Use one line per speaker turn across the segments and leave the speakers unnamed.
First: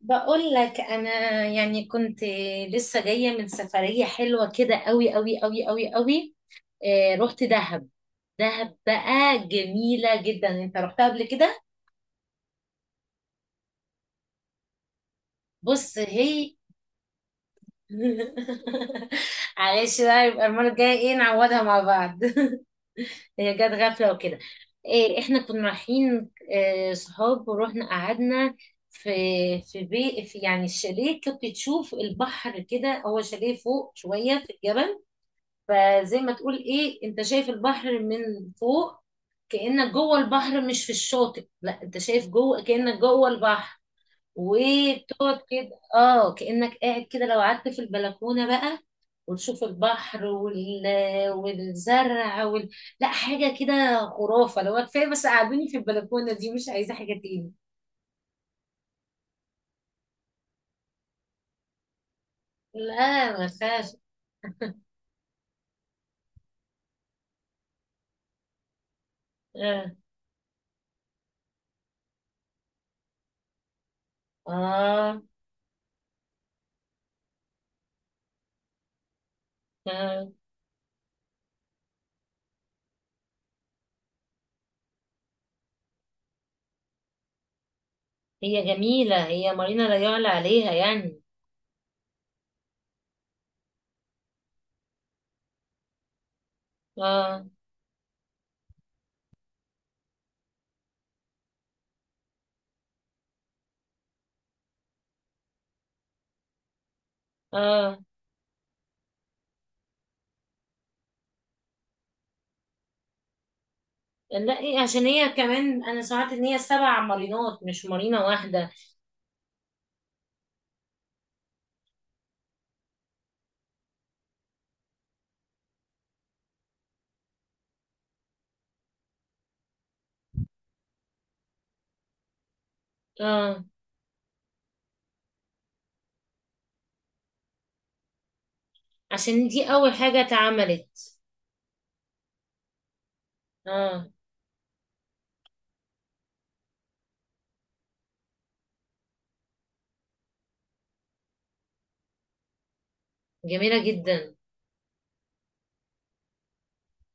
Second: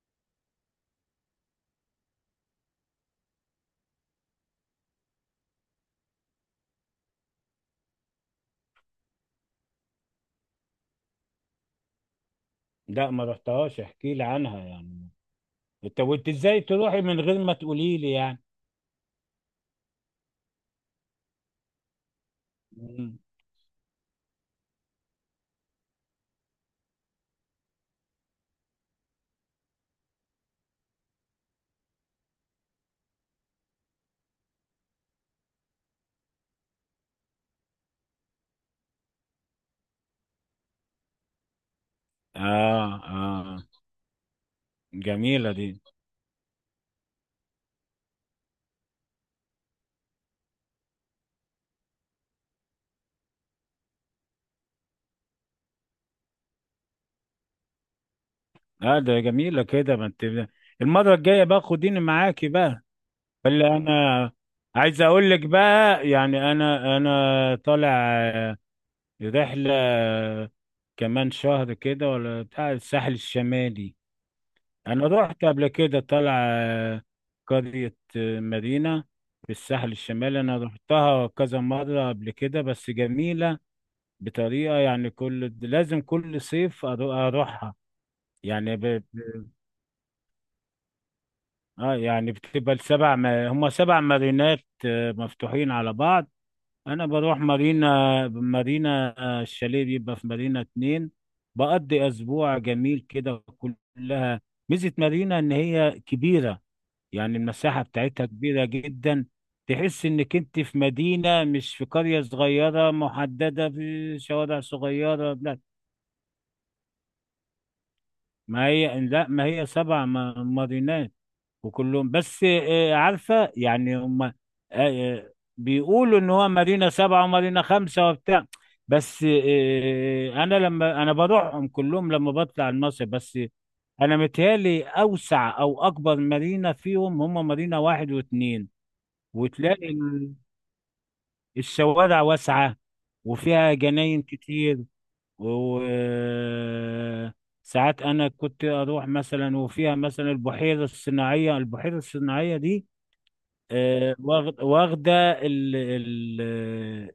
بقول لك انا كنت لسه جايه من سفريه حلوه كده قوي قوي قوي قوي قوي. آه، رحت دهب. دهب بقى جميله جدا. انت رحتها قبل كده؟
لا، ما رحتهاش. احكي لي عنها يعني.
بص،
انت
هي.
ازاي تروحي من غير ما تقولي لي يعني؟
معلش بقى، يبقى المره الجايه ايه نعوضها مع بعض.
مم.
هي جت غفله وكده. إيه، احنا كنا رايحين صحاب، ورحنا قعدنا في في بي في، يعني الشاليه كنت تشوف البحر كده، هو شاليه فوق شويه في الجبل. فزي ما تقول ايه، انت شايف البحر من فوق، كأنك جوه البحر مش في الشاطئ، لا انت شايف جوه
اه
كأنك جوه
اه.
البحر. وبتقعد
جميلة
كده
دي.
اه، كأنك قاعد كده لو قعدت في البلكونة بقى، وتشوف البحر والزرع لا، حاجة كده خرافة. لو كفاية بس قعدوني في البلكونة دي، مش عايزة حاجة تاني.
اه، ده جميلة كده ما انت. المرة الجاية بقى خديني معاكي بقى.
لا ما
اللي انا
فيهاش.
عايز اقول لك بقى، يعني انا طالع آه، رحلة
آه.
كمان شهر كده، ولا بتاع الساحل الشمالي. انا
آه.
رحت قبل كده. طالع قرية مدينة في الساحل
اه،
الشمالي. انا رحتها كذا مرة قبل كده بس جميلة بطريقة. يعني لازم كل صيف اروحها.
هي
يعني
جميلة،
ب-
هي مارينا لا يعلى عليها يعني.
اه يعني بتبقى السبع ما... هما سبع مارينات مفتوحين على بعض. انا بروح
اه،
مارينا الشاليه بيبقى في مارينا اتنين. بقضي اسبوع جميل كده كلها. ميزة مارينا ان هي كبيرة، يعني المساحة
اه،
بتاعتها كبيرة جدا. تحس انك انت في مدينة مش في قرية صغيرة محددة في
لا
شوارع
عشان هي
صغيرة، لا.
كمان انا سمعت ان هي سبع مارينات مش مارينا
ما
واحده.
هي لا، ما هي سبع مارينات. وكلهم بس عارفة يعني، هم بيقولوا ان هو مارينا سبعة ومارينا خمسة وبتاع. بس انا لما بروحهم كلهم لما بطلع المصيف بس.
اه،
انا متهيألي اوسع او اكبر مارينا فيهم هم مارينا واحد واثنين.
عشان دي اول
وتلاقي
حاجه اتعملت.
الشوارع واسعة وفيها
اه،
جناين كتير. وساعات أنا كنت أروح مثلا، وفيها مثلا البحيرة الصناعية. البحيرة الصناعية دي
جميله جدا.
واخدة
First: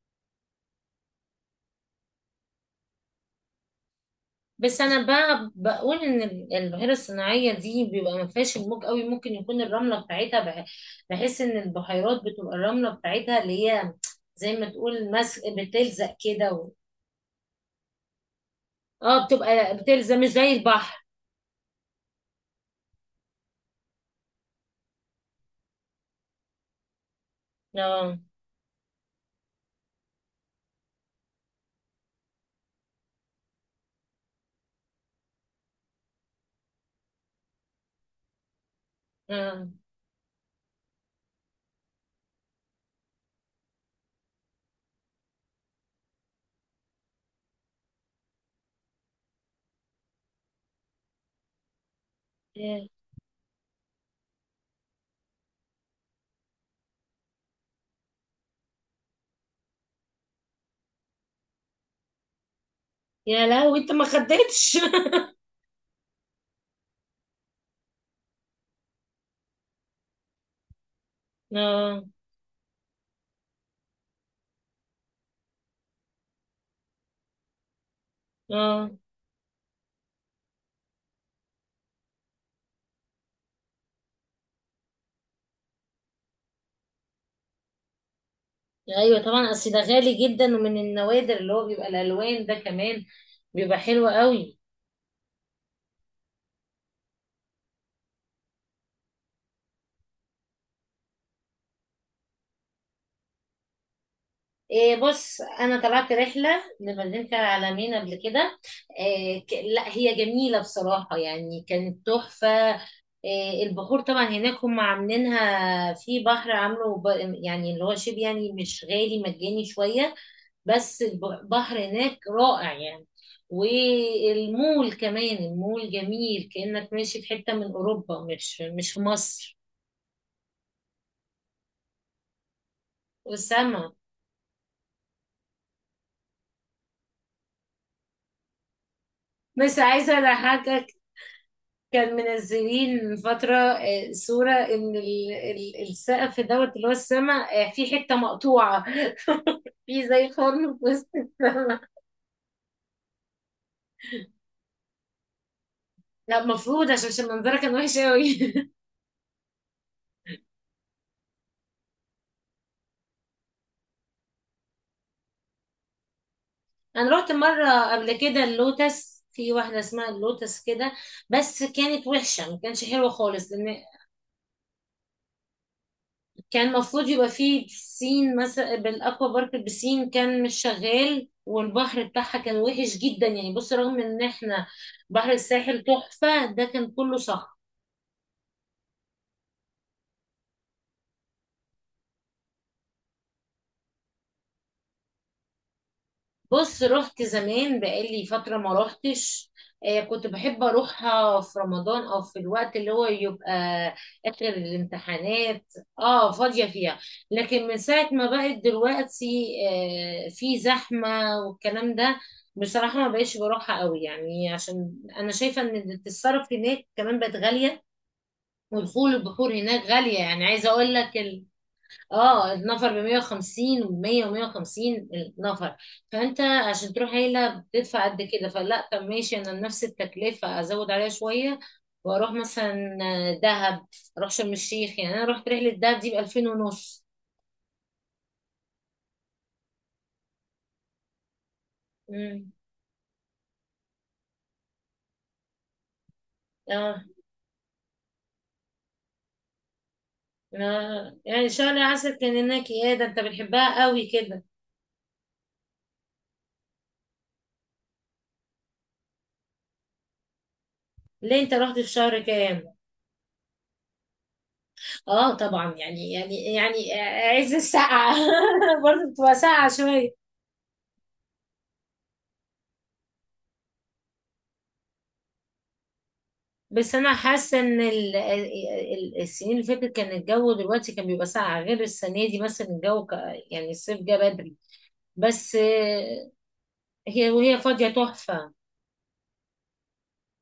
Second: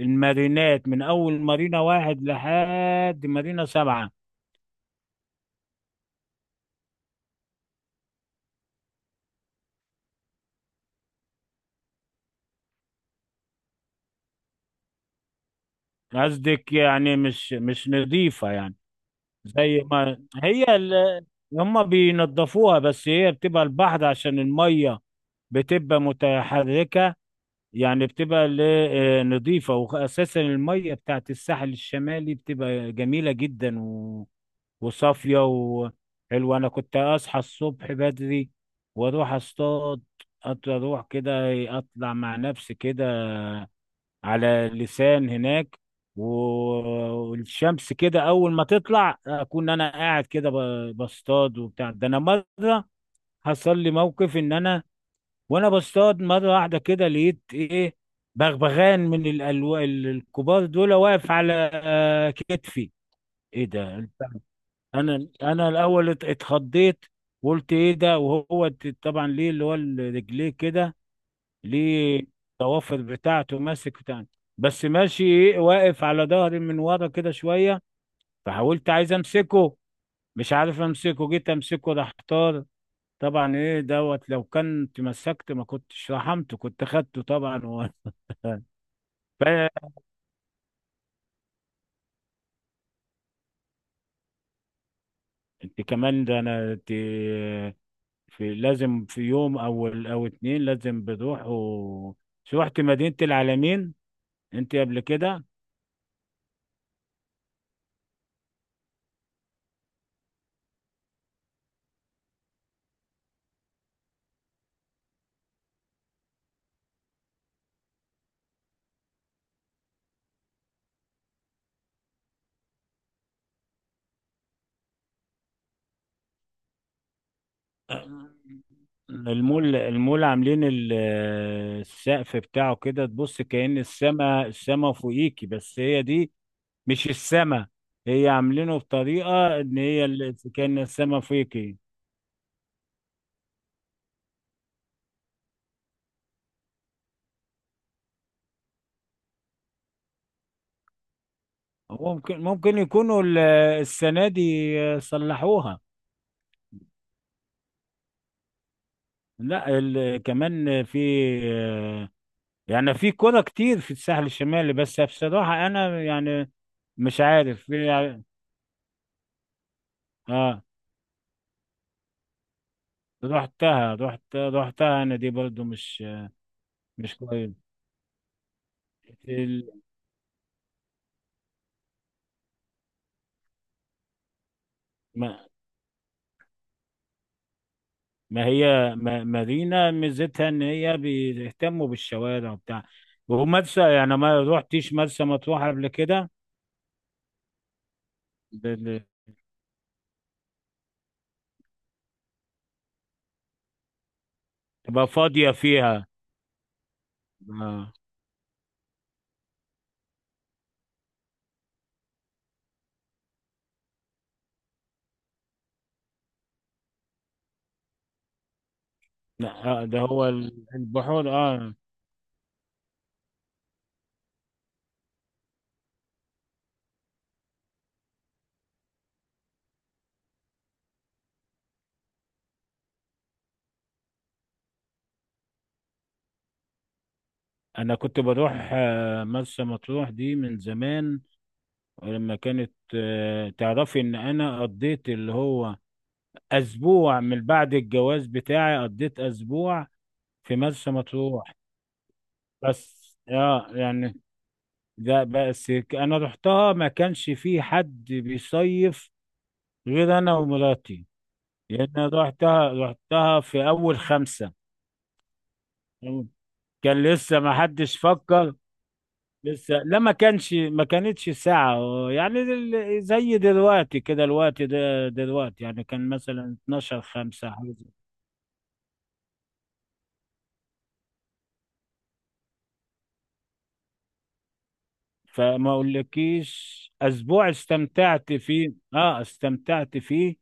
المارينات من أول مارينا واحد لحد مارينا سبعة.
بس انا بقى بقول ان البحيره الصناعيه دي بيبقى ما فيهاش الموج قوي، ممكن يكون الرمله بتاعتها بحس ان البحيرات بتبقى الرمله بتاعتها اللي هي زي ما تقول مس، بتلزق كده
قصدك يعني مش نظيفة يعني؟
اه، بتبقى
زي
بتلزق
ما
مش زي
هي
البحر.
هما بينضفوها. بس هي بتبقى البحر عشان المية بتبقى متحركة. يعني
اه،
بتبقى نظيفة، وأساسا المية بتاعت الساحل الشمالي بتبقى جميلة جدا وصافية وحلوة. أنا كنت أصحى الصبح بدري وأروح
اه،
أصطاد. أروح كده، أطلع مع نفسي كده على لسان هناك و- والشمس كده، أول ما تطلع أكون أنا قاعد كده بصطاد وبتاع. ده أنا مرة
يا
حصل لي موقف إن أنا وانا بصطاد مره واحده كده لقيت ايه، بغبغان من الكبار دول واقف على كتفي.
يا
ايه
لهوي، انت ما
ده!
خدتش؟
انا الاول اتخضيت وقلت ايه ده، وهو طبعا ليه اللي هو رجليه كده
اه،
ليه، الضوافر بتاعته ماسك بتاع. بس ماشي ايه، واقف على ظهري من ورا كده شويه.
اه،
فحاولت عايز امسكه، مش عارف امسكه، جيت امسكه راح طار. طبعا ايه دوت، لو كان تمسكت ما كنتش رحمته، كنت خدته طبعا
ايوه طبعا، اصل
فانت
ده غالي جدا ومن النوادر، اللي هو بيبقى الالوان ده كمان بيبقى حلو قوي.
كمان، ده انا انت في لازم في يوم او اتنين لازم بتروح شو، رحت مدينة العالمين انت
إيه،
قبل
بص،
كده؟
انا طلعت رحله لمدينه العلمين قبل كده. إيه لا، هي جميله بصراحه، يعني كانت تحفه. إيه، البحور طبعا هناك هم عاملينها في بحر، عامله يعني اللي هو شبه، يعني مش غالي، مجاني شويه. بس البحر هناك رائع يعني. والمول كمان، المول جميل كأنك ماشي في حتة من أوروبا، مش في مصر.
المول عاملين السقف بتاعه كده، تبص كأن
والسما.
السما فوقيكي، بس هي دي مش السما. هي عاملينه بطريقة ان
بس
هي
عايزة
كأن
أضحكك،
السما فوقيكي.
كان منزلين من فترة صورة إن السقف دوت اللي هو السما، في حتة مقطوعة، في زي خرم في وسط السما.
ممكن يكونوا السنة دي صلحوها.
لا، المفروض عشان منظرها كان وحش قوي.
لا كمان في، يعني في كرة كتير في الساحل الشمالي، بس بصراحة أنا يعني
انا
مش
رحت
عارف في.
مره قبل كده اللوتس، في واحده اسمها اللوتس
اه.
كده، بس كانت وحشه، ما كانش حلوه خالص، لان
رحتها أنا دي برضو مش
كان المفروض
مش
يبقى فيه
كويس
بسين مثلا، بالاكوا بارك،
ال-
البسين كان مش شغال، والبحر بتاعها كان وحش جدا يعني، بص رغم ان احنا بحر
ما,
الساحل تحفه، ده كان كله صخر.
ما هي ما مارينا ميزتها إن هي بيهتموا بالشوارع وبتاع. ومرسى يعني، ما رحتيش مرسى مطروح قبل كده؟
بص، رحت زمان بقالي فترة
ب-
ما
ب-
روحتش. كنت بحب أروحها في رمضان، أو في الوقت اللي هو يبقى آخر
تبقى فاضية
الامتحانات.
فيها.
اه، فاضية فيها. لكن من
آه.
ساعة ما بقت دلوقتي في زحمة والكلام ده، بصراحة ما بقيتش بروحها قوي، يعني عشان أنا شايفة إن التصرف هناك كمان بقت غالية، ودخول
لا،
البحور هناك
ده
غالية.
هو
يعني عايزة أقول لك،
البحور اه.
اه، النفر ب 150 و100 و150 النفر. فانت عشان تروح عيله بتدفع قد كده، فلا، طب ماشي، انا نفس التكلفه ازود عليها شويه واروح مثلا دهب، اروح شرم الشيخ. يعني انا رحت رحله دهب دي ب 2000 ونص.
انا كنت بروح مرسى مطروح دي من زمان. ولما
امم
كانت تعرفي ان انا قضيت اللي هو
اه.
اسبوع، من بعد الجواز بتاعي قضيت اسبوع في مرسى
آه. يعني
مطروح.
شهر عسل كان هناك؟ ايه ده،
بس
انت
اه
بتحبها قوي
يعني،
كده؟
ده بس انا رحتها ما كانش في حد بيصيف غير انا ومراتي.
ليه، انت رحت في
لان أنا
شهر
رحتها
كام؟
رحتها في اول خمسة.
اه طبعا، يعني
كان لسه ما
عز
حدش
السقعه.
فكر.
برضه بتبقى ساقعه
لسه لا، ما
شويه.
كانش، ما كانتش ساعة. يعني زي دلوقتي كده، الوقت ده دلوقتي يعني كان مثلا
بس
12
انا
خمسة
حاسه
حاجة
ان السنين اللي فاتت كان الجو دلوقتي كان بيبقى ساقع، غير السنه دي مثلا الجو يعني الصيف جه بدري. بس
فما اقولكيش،
هي
اسبوع
وهي فاضيه
استمتعت
تحفه.
فيه، اه استمتعت فيه.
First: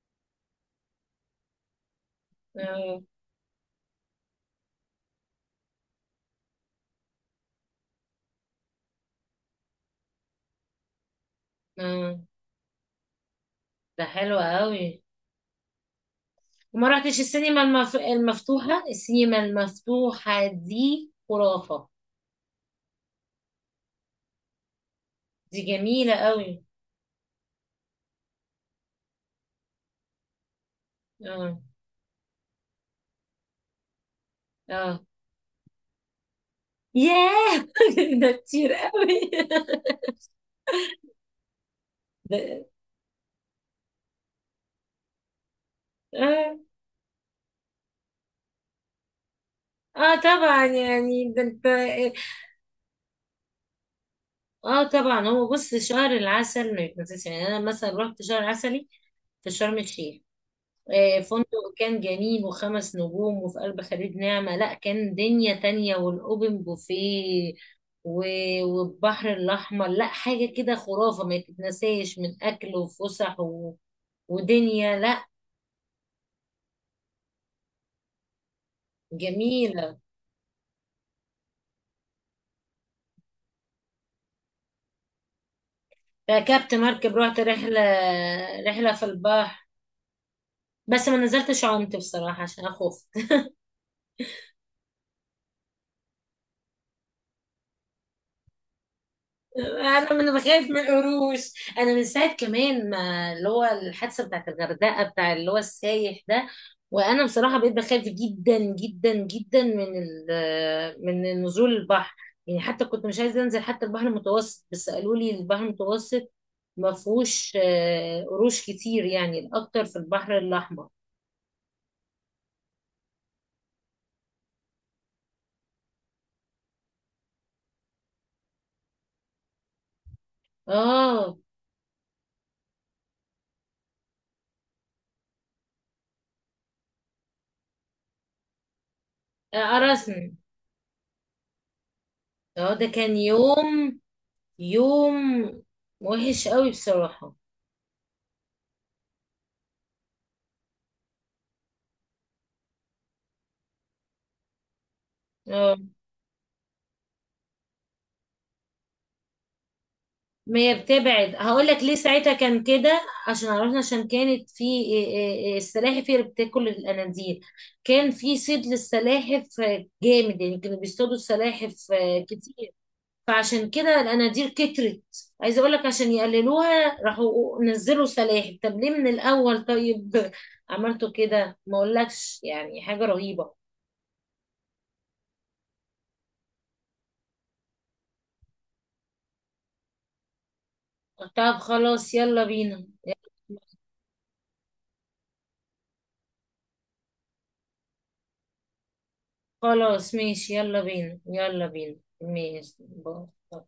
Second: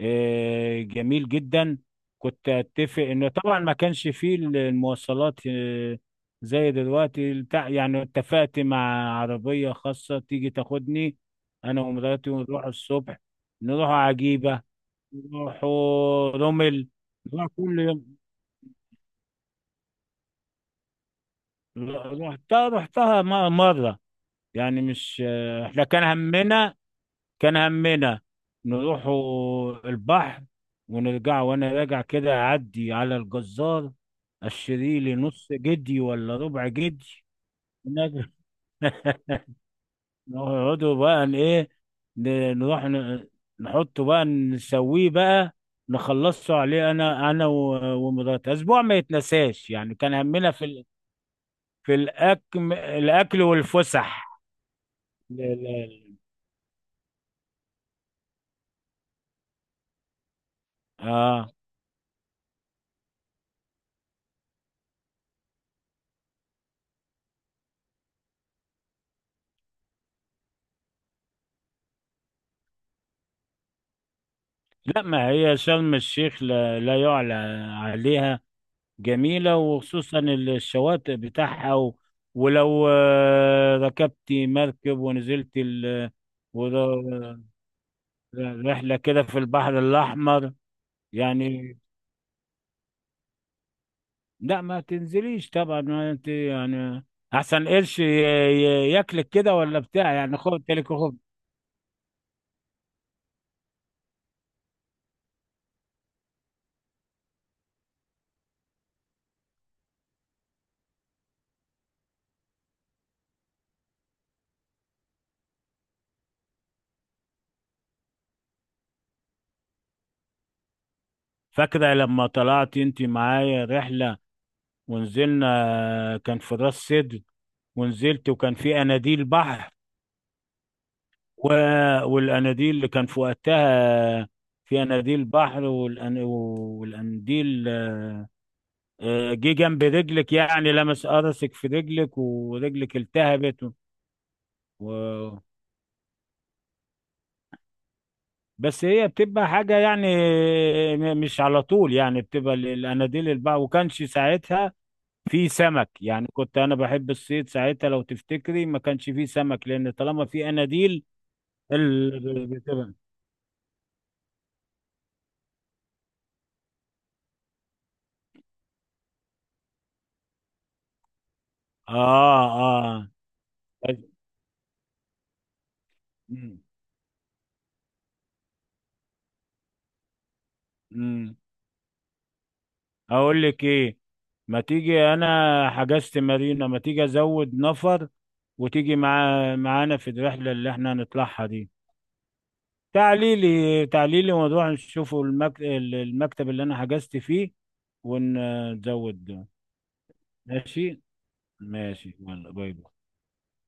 آه جميل جدا. كنت
آه،
اتفق انه طبعا ما كانش فيه المواصلات آه، زي دلوقتي بتاع. يعني اتفقت مع عربية خاصة تيجي تاخدني، انا
آه،
ومراتي، ونروح الصبح. نروح
ده حلو
عجيبة،
قوي.
راحوا رمل،
وما رحتش
راح
السينما
كل يوم.
المفتوحه؟ السينما المفتوحه دي خرافه،
رحتها مرة يعني، مش
دي
احنا كان
جميله قوي.
همنا كان همنا نروحوا البحر، ونرجع
اه،
وانا راجع كده اعدي على الجزار
اه،
اشتري لي نص جدي ولا ربع جدي،
ياه،
ونرجع.
ده كتير قوي.
نقعدوا بقى ايه
ده-
نروح نحطه بقى نسويه بقى نخلصه
اه،
عليه، انا ومراتي. اسبوع ما يتنساش يعني، كان
اه
همنا
طبعا،
في
يعني ده انت.
في الأكل والفسح.
اه طبعا،
ل-
هو بص شهر
ل-
العسل ما يتنسيش يعني. انا مثلا رحت شهر عسلي في شرم الشيخ،
آه
فندق كان جميل، وخمس نجوم، وفي قلب خليج نعمة، لا كان دنيا تانية، والاوبن بوفيه والبحر الاحمر، لا حاجة كده خرافة، ما يتنساش من اكل وفسح ودنيا،
لا
لا
ما هي شرم الشيخ لا, لا يعلى عليها. جميلة
جميلة.
وخصوصا الشواطئ بتاعها ولو ركبت مركب ونزلت
ركبت مركب، رحت
ور-
رحلة، رحلة
رحلة
في
كده في
البحر،
البحر الأحمر.
بس ما نزلتش
يعني
عمت بصراحة عشان اخوف.
لا ما تنزليش طبعا، ما انت يعني أحسن قرش ياكلك كده ولا
انا
بتاع
من
يعني، خد
بخاف من
تلك خد.
القروش، انا من ساعه كمان ما اللي هو الحادثه بتاعت الغردقه بتاع اللي هو السايح ده، وانا بصراحه بقيت بخاف جدا جدا جدا من من نزول البحر. يعني حتى كنت مش عايزه انزل حتى البحر المتوسط، بس قالوا لي البحر المتوسط ما فيهوش قروش كتير، يعني الاكتر في البحر الاحمر.
فاكرة لما طلعت انت معايا رحلة، ونزلنا كان في راس سدر، ونزلت وكان في اناديل بحر
اه،
و... والاناديل اللي كان في وقتها في اناديل بحر والانديل جه جنب رجلك
قرصني.
يعني لمس قرصك في رجلك
اه، ده
ورجلك
كان
التهبت
يوم،
و...
يوم وحش قوي بصراحه.
بس هي بتبقى حاجة يعني، مش على طول. يعني بتبقى الاناديل البحر، وكانش ساعتها في
آه.
سمك. يعني كنت انا بحب الصيد ساعتها، لو تفتكري ما كانش فيه سمك لان طالما في
ما هي
اناديل
بتبعد، هقول لك ليه ساعتها
اللي
كان
بتبقى.
كده، عشان عرفنا، عشان كانت في إيه- إيه- إيه، السلاحف هي اللي بتاكل الاناديل. كان في صيد للسلاحف جامد، يعني كانوا بيصطادوا السلاحف
اه
كتير،
اه.
فعشان كده
طيب.
الاناديل كترت. عايزه اقول لك، عشان
مم.
يقللوها راحوا نزلوا سلاحف، طب ليه من الاول طيب؟ عملتوا
مم.
كده، ما اقولكش يعني حاجه
اقول
رهيبه.
لك ايه؟ ما تيجي، انا حجزت مارينا، ما تيجي ازود نفر وتيجي معانا في الرحله اللي احنا هنطلعها
طب
دي.
خلاص، يلا بينا.
تعليلي تعليلي، ونروح نشوفوا المكتب اللي انا حجزت فيه ونزود ده.
خلاص ماشي، يلا
ماشي.
بينا، يلا بينا.
ماشي، يلا، باي
ماشي،
باي.
باي.